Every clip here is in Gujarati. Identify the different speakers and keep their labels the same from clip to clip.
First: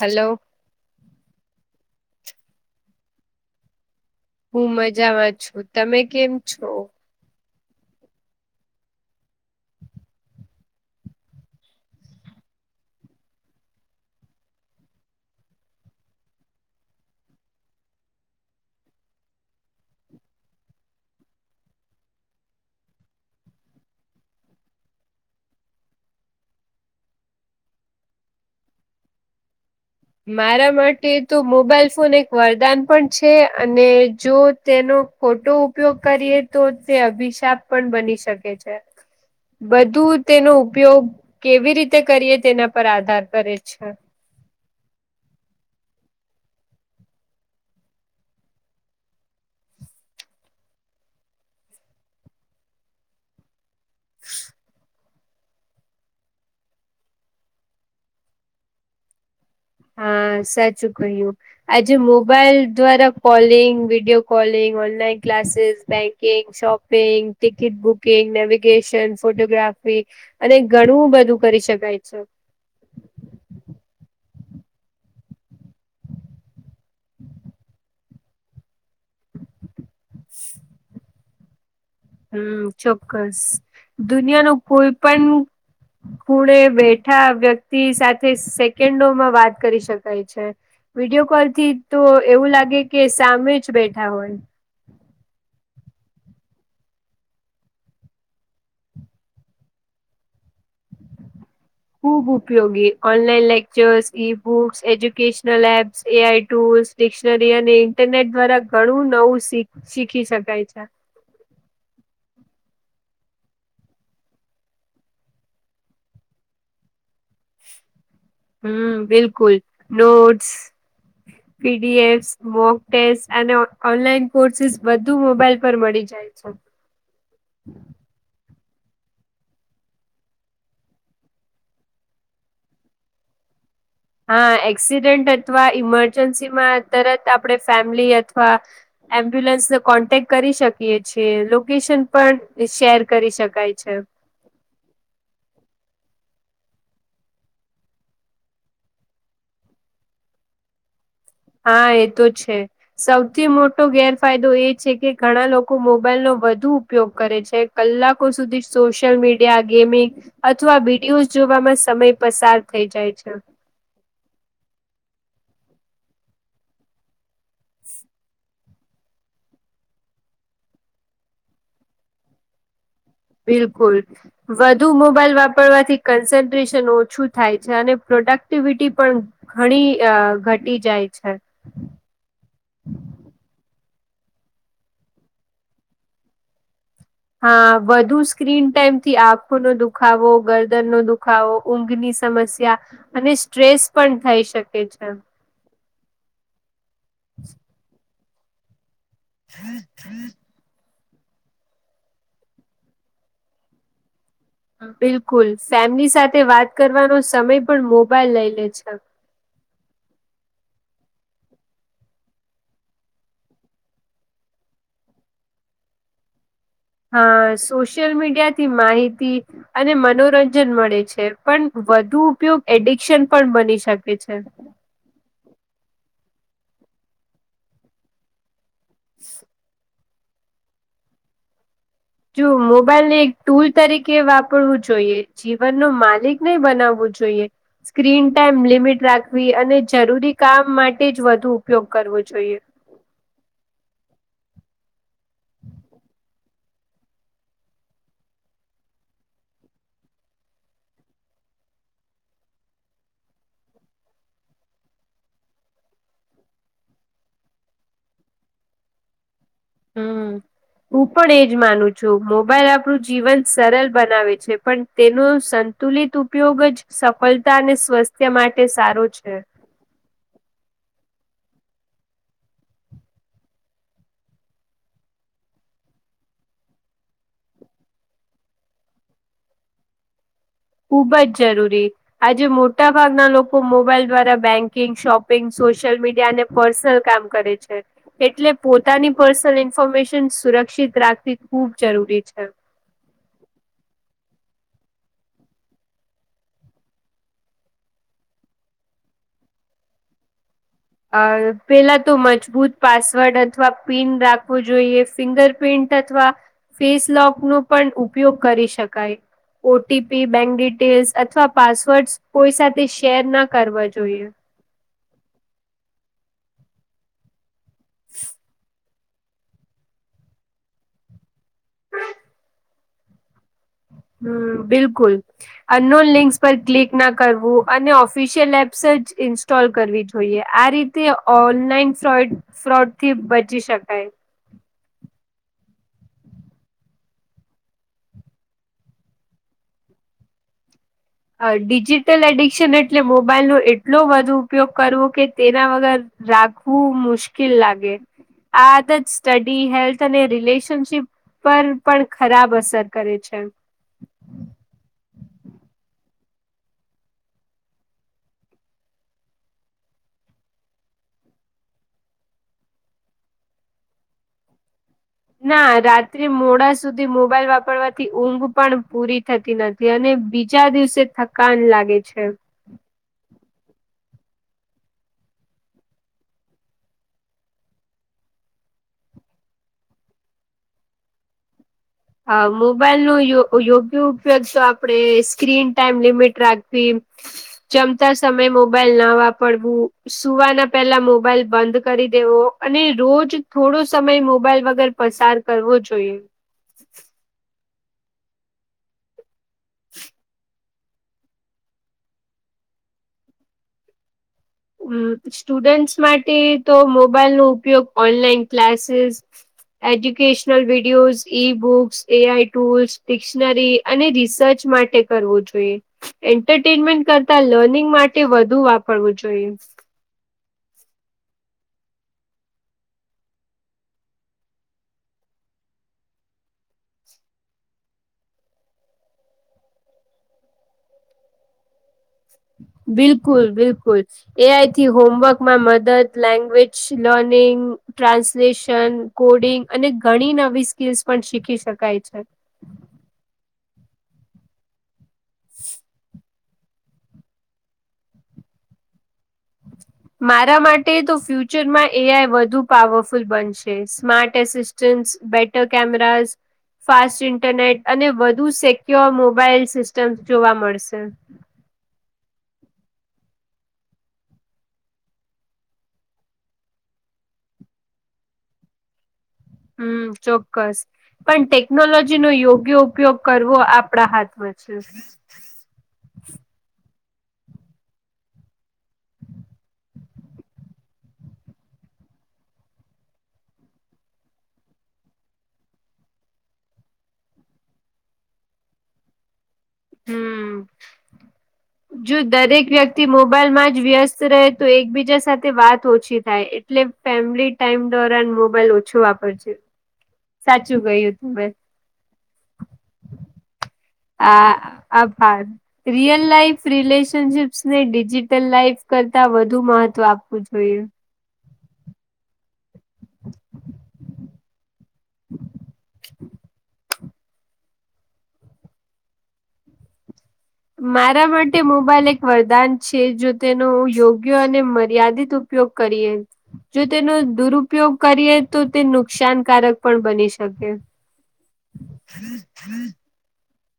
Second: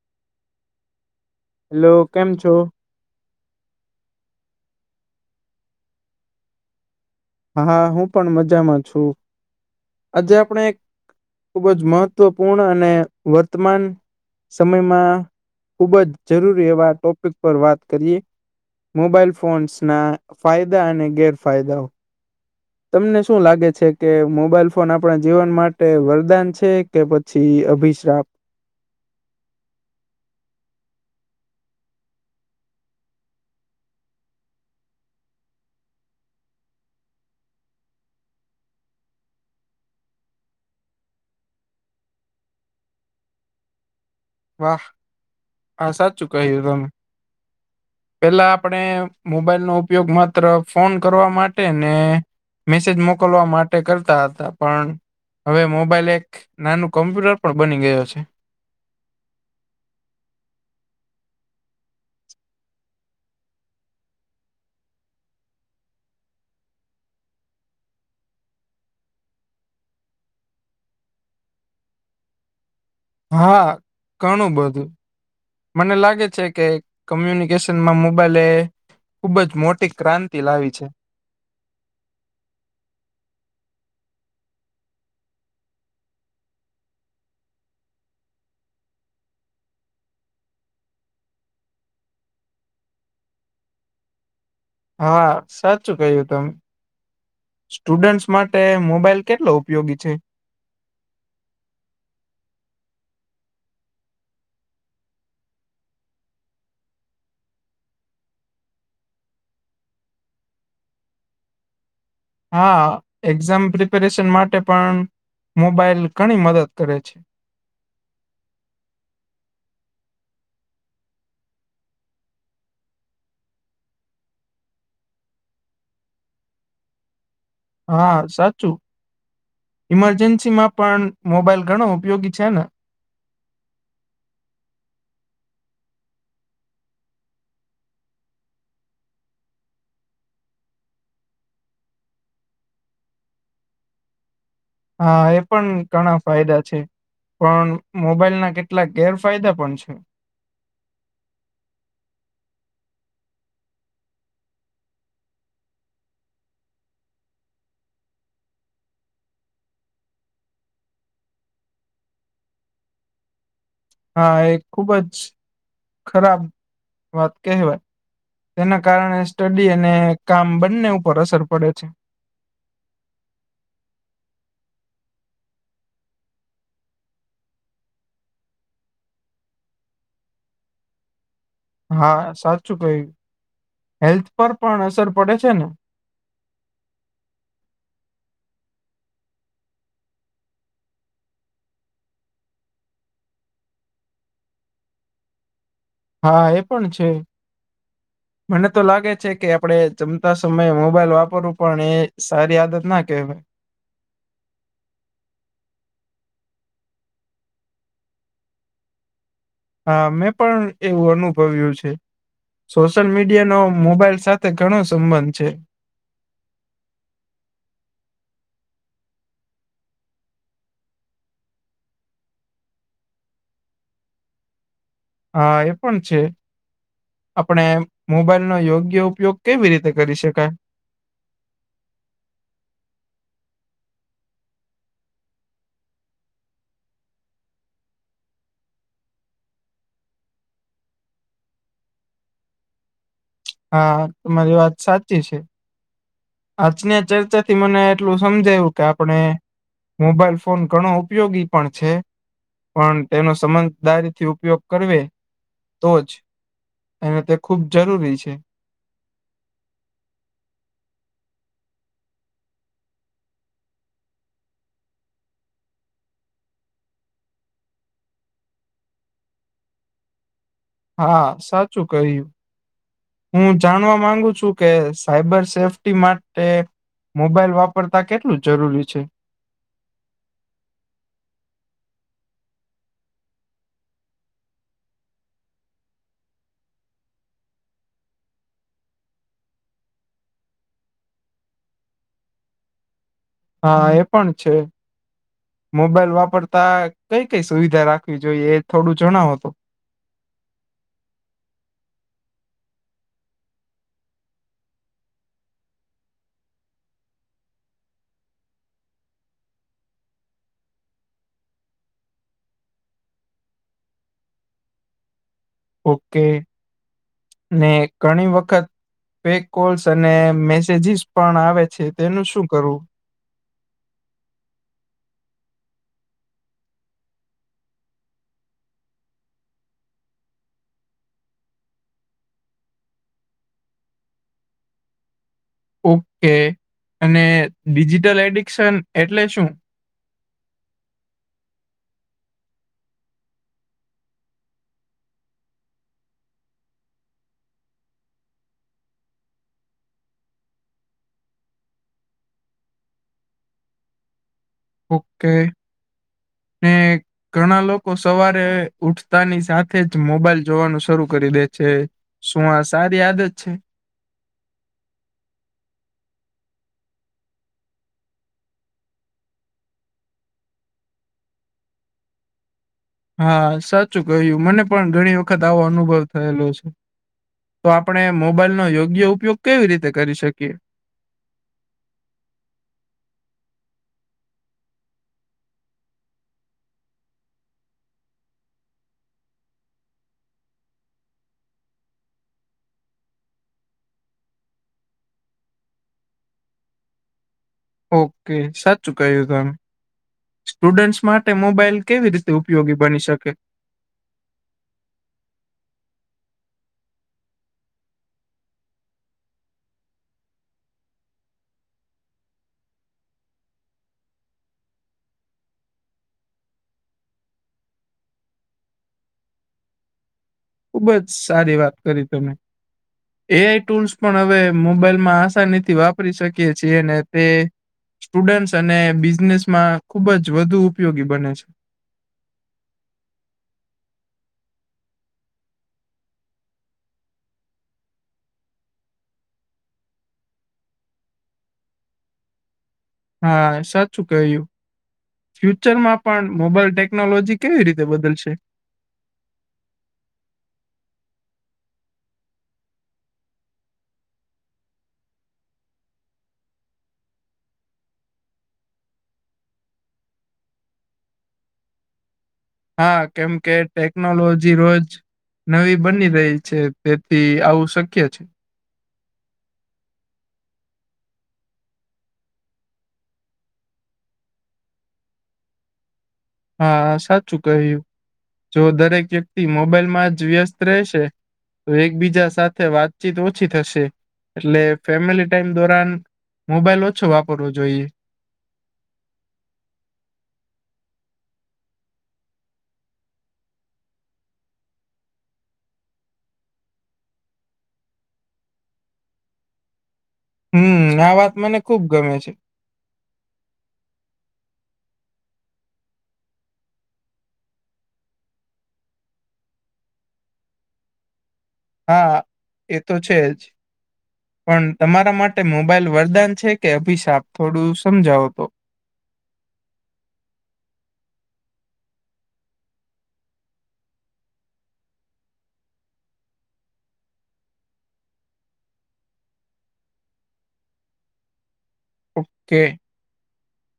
Speaker 1: હલો.
Speaker 2: લો કેમ છો
Speaker 1: હું મજાવા છું તમે કેમ છો
Speaker 2: હા હું પણ મજામાં છું આજે આપણે એક ખુબ જ મહત્વપૂર્ણ અને વર્તમાન સમયમાં ખુબ જ જરૂરી એવા ટોપિક પર વાત કરીએ મોબાઈલ ફોન્સ ના ફાયદા અને ગેરફાયદાઓ તમને શું લાગે છે કે મોબાઈલ ફોન આપણા જીવન માટે વરદાન છે કે પછી અભિશ્રાપ
Speaker 1: મારા માટે તો મોબાઈલ ફોન એક વરદાન પણ છે અને જો તેનો ખોટો ઉપયોગ કરીએ તો તે અભિશાપ પણ બની શકે છે બધું તેનો ઉપયોગ કેવી રીતે કરીએ તેના પર આધાર કરે છે
Speaker 2: વાહ આ સાચું કહ્યું તમે પેલા આપણે મોબાઈલ નો ઉપયોગ માત્ર ફોન કરવા માટે ન્ને મેસેજ મોકલવા માટે કરતા હતા પણ હવે મોબાઈલ એક નાનું કમ્પ્યુટર પણ બની ગયો છે
Speaker 1: હં સાચું કહ્યું આજે મોબાઈલ દ્વારા calling video calling online classes banking shop shopping ticket booking navigation photography અને ગણું બધું કરી શકાય છે
Speaker 2: હા ઘણું બધું. મને લાગે છે કે કમ્યુનિકેશનમાં મોબાઈલ એ ખુબ જ મોટી, ક્રાંન્તિ લાવી છે.
Speaker 1: હમ્મ ચોક્કસ દુનિયા નો કોઈ પણ ખૂણે બેઠા વ્યક્તિ સાથે સેકેન્ડોમાં વાત કરી શકાય છે. વિડિયો કોલ થી તો એવું લાગે કે સામે ચ બેઠા હોય,
Speaker 2: હા સાચું કહ્યું તમે, સ્ટુડન્સ માટે મોબાઈલ કેટલો ઉપયોગી છે?
Speaker 1: ખૂબ ઉપયોગી online lectures, e books, educational apps, AI tools, dictionary અને ઇન્ટરનેટ દ્વારા ઘણું નવું શી શીખી શકાય છે.
Speaker 2: હા એક્ઝામ પ્રિપેરેશન માટે પન મોબાઈલ ઘણી મદદ કરે છે.
Speaker 1: હમ્મ બિલકુલ નોટસ,
Speaker 2: [inaudible]
Speaker 1: પીડીએશ મોક ટેસ અને ઓનલાઈન કોરચસ બધુ મોબાઈલ પર મળી જ જાય છે.
Speaker 2: હા સાચું ઈમરજન્સી માં પણ મોબાઈલ ઘણો ઉપયોગી છે ને,
Speaker 1: હા એક્સિડન્ટ અથવા ઈમરજન્સી માં તરત આપણે ફેમિલી અથવા, એમ્બ્યુલન્સને કોન્ટેક કરી શકીએ છીએ લોકેશન પણ શેર કરી શકાય છે.
Speaker 2: હા એ પન ઘણા ફાયદા છે. પન મોબાઈલ ના કેટલાક ગેરફાયદા પણ છે.
Speaker 1: હા એ તો છે. સૌથી મોટો ગેરફાયદો એ છે કે ઘણા લોકો મોબાઈલ નો વધુ ઉપયોગ કરે છે, કલાકો સુધી સોશલ મીડિયા ગેમિંગ, અથવા વિડિયો જોવામાં સમય પસાર થઈ જાય છે.
Speaker 2: હા એ ખુબ છ ખરાબ વાત કહેવાય, તેના કારણે સ્ટડી અને કામ બંન્ને ઉપર અસર પડે છે.
Speaker 1: બિલકુલ, વધુ મોબાઈલ વાપરવાથી કન્સન્ટ્રેશન ઓછું થાય છે અને પ્રોડક્ટિવિટી પણ, ઘણી અ ઘટી જાય છે.
Speaker 2: હા સાચું કહ્યું હેલ્થ પર પણ અસર પડે છે ને,
Speaker 1: હા વધુ સ્ક્રીન ટાઈમથી આંખોનો દુખાવો, ગરદનનો દુખાવો, ઊંઘની સમસ્યા અને સ્ટ્રેસ પણ થઈ શકે છે.
Speaker 2: હા એ પણ છે મને તો લાગે છે કે આપડે જમતા સમયે મોબાઈલ વાપરવું પણ એ સારી આદત ના કેહેવ
Speaker 1: બિલકુલ ફેમિલી સાથે વાત કરવાનો સમય પણ મોબાઈલ લઈ લે છે.
Speaker 2: હા મેં પણ એવું અનુભવ્યું છે. સોશિયલ મીડિયાનો મોબાઈલ સાથે ઘણો સંબંધ છે.
Speaker 1: હા સોશિયલ મીડિયાથી માહિતી, અને મનોરંજન મળે છે પણ વધુ ઉપયોગ એડિક્શન પણ બની શકે છે.
Speaker 2: હા એ પણ છે આપણે મોબાઈલનો યોગ્ય ઉપયોગ કેવી રીતે કરી શકાય.
Speaker 1: જો મોબાઈલ એક ટુલ તરીકે વાપરવું જોઈએ જીવનનો માલિક નઇ બનાવવું જોઈએ, સ્ક્રીન ટાઈમ લિમિટ રાખવી અને જરૂરી કામ માટે જ વધુ ઉપયોગ કરવો જોઈએ.
Speaker 2: હા તમારી વાત સાચી છે. આજની ચર્ચાથી મને એટલું સમજાયું કે આપણે, મોબાઈલ ફોન ઘણો ઉપયોગી પણ છે. પણ તેનો સમનદારીથી ઉપયોગ કરવે તો જ, અને તે ખૂબ જરૂરી છે.
Speaker 1: હમ્મ હું પણ એજ માનું છું, મોબાઈલ આપણું જીવન સરલ બનાવે છે પણ તેનુ સન તુલિત ઉપયોગ જ સફળતા અને સ્વાસ્થ્ય માટે સારો છે.
Speaker 2: હા સાચું કહ્યું. હું જાણવા માંગુ છું કે, સાયબર સેફ્ટી માટે મોબાઈલ વાપરતા કેટલું જરૂરી છે.
Speaker 1: ખુબ જ જરૂરી આજે મોટા ભાગના લોકો મોબાઈલ દ્વારા બેંકિંગ, શોપિંગ, સોશિયલ મીડિયા અને પર્સનલ કામ કરે છે. એટલે પોતાની પર્સનલ ઇન્ફોર્મેશન સુરક્ષિત રાખવી ખૂબ જરૂરી છે.
Speaker 2: હા એ પણ છે. મોબાઈલ વાપરતા કઈ કઈ સુવિધા રાખવી જોઈએ એ થોડું જણાવો તો,
Speaker 1: અ પેલા તો મજબૂત પાસવર્ડ અથવા પિન રાખવુ જોઈયે ફિંગરપ્રિન્ટ અથવા ફેસ લોકનો પણ ઉપયોગ કરી શકાય. ઓટીપી, બેંક ડિટેલ્સ અથવા પાસવર્ડ કોઈ સાથે શેર ના કરવા જોઈએ.
Speaker 2: ઓકે, ને ઘણી વખત ફેક કોલ્સ અને મેસેજીસ પણ આવે છે, તેનું શું કરવું?
Speaker 1: હમ્મ, બિલકુલ અનનોન લિંકસ પર ક્લિક ના કરવું અને ઓફિશિયલ એપ્સજ ઇન સ્ટોલ કરવી જોઈએ, આ રીતે ઓનલાઈન ફોડ ફ્રોડથી બચી શકાય.
Speaker 2: ઓકે, અને ડિજિટલ એડિક્શન, એટલે શું?
Speaker 1: અ ડિજિટલ એડિક્શન એટલે મોબાઈલનો એટલો વધુ ઉપયોગ કરવો કે તેના વગર રાખવું મુશ્કેલ લાગે. આ આદત સ્ટડી હેલ્થ અને રિલેશનશિપ પર પણ ખરાબ અસર કરે છે.
Speaker 2: ઓકે, ને ઘણા લોકો સવારે ઉઠતાની સાથે જ મોબાઈલ જોવાનું શરૂ કરી દે છે. શું આ સારી આદત છે?
Speaker 1: ના રાત્રે મોડા સુધી મોબાઈલ વાપરવાથી ઊંઘ પણ પૂરી થતી નથી. અને બીજા દિવસે થકાન લાગે છે.
Speaker 2: હા સાચું કહ્યું, મને પણ ઘણી વખત આવો અનુભવ થયેલો છે. તો આપણે મોબાઈલનો યોગ્ય ઉપયોગ કેવી રીતે કરી શકીએ?
Speaker 1: અ મોબાઈલ નો યો યોગ્ય ઉપયોગ તો આપડે સ્ક્રીન ટાઈમ લિમિટ રાખવી જમતા સમયે મોબાઈલના વાપરવું. સુવાના પહેલા મોબાઈલ બંધ કરી દેવો, અને રોઝ થોડો સમય મોબાઈલ વગર પસાર કરવો જોઈએ.
Speaker 2: ઓકે, સાચુ કયું તમે.
Speaker 1: [inaudible]
Speaker 2: સ્ટુડન્ટસ માટે મોબાઈલ કેવી રીતે ઉપયોગી બની શકે?
Speaker 1: હમ્મ, સ્ટુડન્ટસ માટે તો મોબાઈલનો ઉપયોગ online classes educational videos, e books, A I tools, dictionary અને રિસર્ચ માટે કરવો જોઈએ. એન્ટરટેનમેન્ટ કરતા લર્નિંગ માટે વધુ વાપરવું જોઈએ,
Speaker 2: ખુબ જ સારી વાત કરી તમે, એ આઈ ટૂલ્સ પણ હવે મોબાઈલમાં આસાનીથી વાપરી શકીએ છીએ, અને તે સ્ટુડન્ટ અને બિઝનેસમાં ખુબ જ વધુ ઉપયોગી બને છે,
Speaker 1: બિલકુલ, બિલકુલ. એઆઈથી હોમવર્ક માં મદદ લેંગ્વેજ લર્નિંગ, ટ્રાન્સલેશન કોડિંગ અને ઘણી નવી સ્કીલ્સ પણ શીખી શકાય છે,
Speaker 2: હા સાચું ક્યું, ફ્યુચર માં પણ મોબાઈલ ટેકનોલોજી કેવી રીતે બદલશે, [inaudible]
Speaker 1: મારા માટે તો ફ્યુચરમાં એઆઈ વધુ પાવરફુલ બનશે smart assistants better cameras, fast internet અને વધુ સક્યોર મોબાઈલ સિસ્ટમ જોવા મળશે,
Speaker 2: હા કેમ કે ટેકનોલોજી રોજ, નવી બની રહી છે, તેથી આવું શક્ય છે.
Speaker 1: હું ચોક્કસ, પણ ટેકનોલોજી નો યોગ્ય ઉપયોગ કરવો આપણા હાથમાં છે,
Speaker 2: હા સાચું કહ્યું જો દરેક વ્યક્તિ મોબાઈલમાં જ વ્યસ્ત રહેશે, તો એકબીજા સાથે વાતચીત ઓછી થશે એટલે ફેમિલી ટાઈમ દોરન, મોબાઈલ ઓછો વાપરવો જોઈએ,
Speaker 1: હું.
Speaker 2: [inaudible]
Speaker 1: જો દરેક વ્યક્તિ મોબાઈલમાં જ વ્યસ્ત રહે તો એકબીજા સાથે વાત ઓછી થાય, ફેમિલી ટાઈમ દોરાન મોબાઈલ ઓછું વાપરજે, સાચું
Speaker 2: હું આ
Speaker 1: કહ્યું
Speaker 2: વાત
Speaker 1: તમે
Speaker 2: મને ખુબ ગમે છે,
Speaker 1: આ આભાર, રિયલ લાાઈફ રિલેશનશીપ્સને ડિજીિટલ લાઈફ કરતા વધુ મહત્વ આપવું જોઈએ,
Speaker 2: હા એ તો છે, જ, પણ તમારા માટે મોબાઈલ વરદાન છે, કે અભિશાપ થોડું સમજાવો તો,
Speaker 1: માટે મોબાઈલ એક વરદાન જો તેનો યોગ્ય અને મર્યાદિત ઉ ઉપયોગ કરીએ, જો તેનો દુરુપયોગ કરીએ તો નુકસાનકારક પણ બની શકે,
Speaker 2: [inaudible]
Speaker 1: હ હ
Speaker 2: ઓકે
Speaker 1: [inaudible]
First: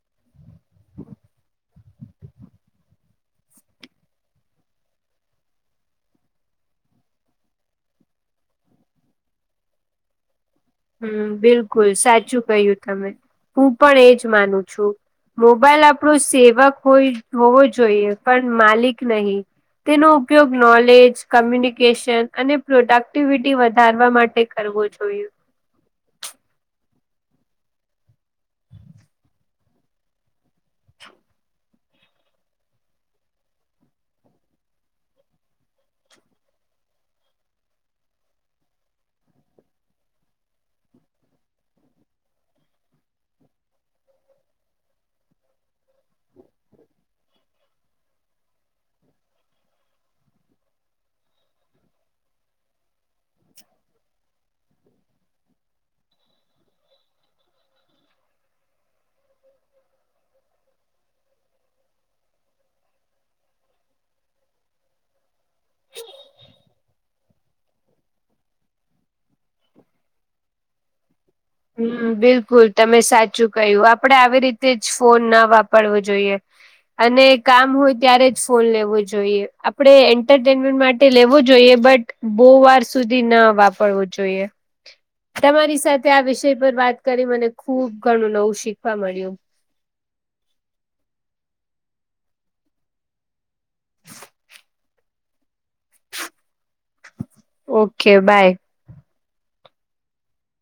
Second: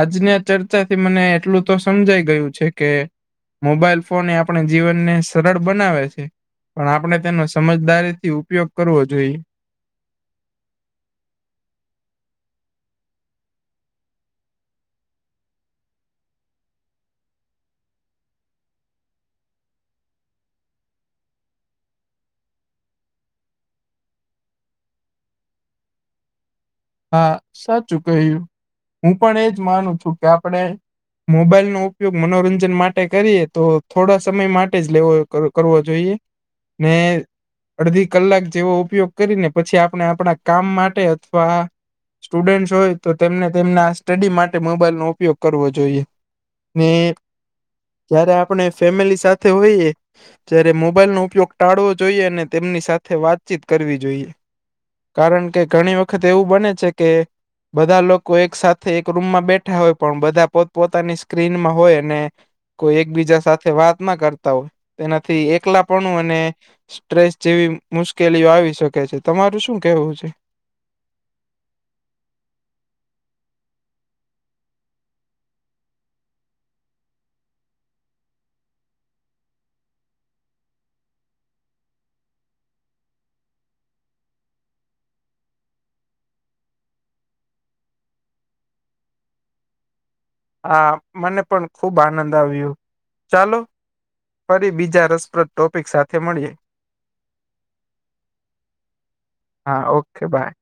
Speaker 2: આજની આ ચર્ચાથી મને એટલું તો સમજાઈ ગયું છે કે, મોબાઈલ ફોન એ આપણે જીવનને સરળ બનાવે છે, પણ આપણે તેનો સમજદારી થી ઉપયોગ કરવો જોઈએ.
Speaker 1: હમ બિલકુલ સાચું કહ્યું તમે હું પણ એજ માનું છું. મોબાઈલ આપણો સેવક હોય હોવો જોઈએ પણ માલિક નહિં. તેનો ઉપયોગ નોલેજ, કમ્યુનિકેશન અને પ્રોડક્ટિવિટી વધારવા માટે, કરવો જોઇએ.
Speaker 2: હા સાચું કહ્યું. હું પણ એજ માનું છું કે આપણે, મોબાઈલનો ઉપયોગ મનોરંજન માટે કરીએ તો થોડા સમય માટે જ કરવો જોઈએ. ને, અડધી કલાક જેવો ઉપયોગ કરીને પછી આપણે આપણા કામ માટે અથવા, સ્ટુડન્ટ હોય તો તેમને તેમના આ સ્ટડી માટે મોબાઈલ નો ઉપયોગ કરવો જોઈએ. ને જયારે આપણે ફેમિલી સાથે હોઈએ જ્યારે મોબાઈલ નો ઉપયોગ ટાળવો જોઈએ, અને તેમની સાથે વાતચીત કરવી જોઈએ. કારણ કે ઘણી વખત એવું બને છે કે બધા લોકો એક સાથે એક રૂમમાં બેઠા હોય પણ બધા પોત પોતાની સ્ક્રીનમાં હોય અને કોઈ એકબીજા સાથે વાત ના કરતા હોય તેનાથી એકલાપણું અને સ્ટ્રેસ જેવી મુશ્કેલીઓ આવી શકે છે. તમારું શું કહેવું છે?
Speaker 1: હમ્મ, બિલકુલ તમે સાચું ક્હ્યું, આપડે આવી રીતે જ ફોન ના વાપરવો જોઈએ. અને કામ હોય ત્યારે જ ફોન લેવો જોઈએ, આપણે એન્ટરટેનમેન્ટ માટે લેવો જોઈએ બટ બહુ વાર સુધી ના વાપરવું જોઈએ, તમારી સાથ વિષય પર વાત કરી મને ખુબ ઘણું નવું શીખવા મળ્યું.
Speaker 2: હા, મને પણ આનંદ આવ્યો, ચાલો ફરી બીજા રસપ્રદ ટોપિક સાથે મળીએ.
Speaker 1: Okay bye
Speaker 2: okay by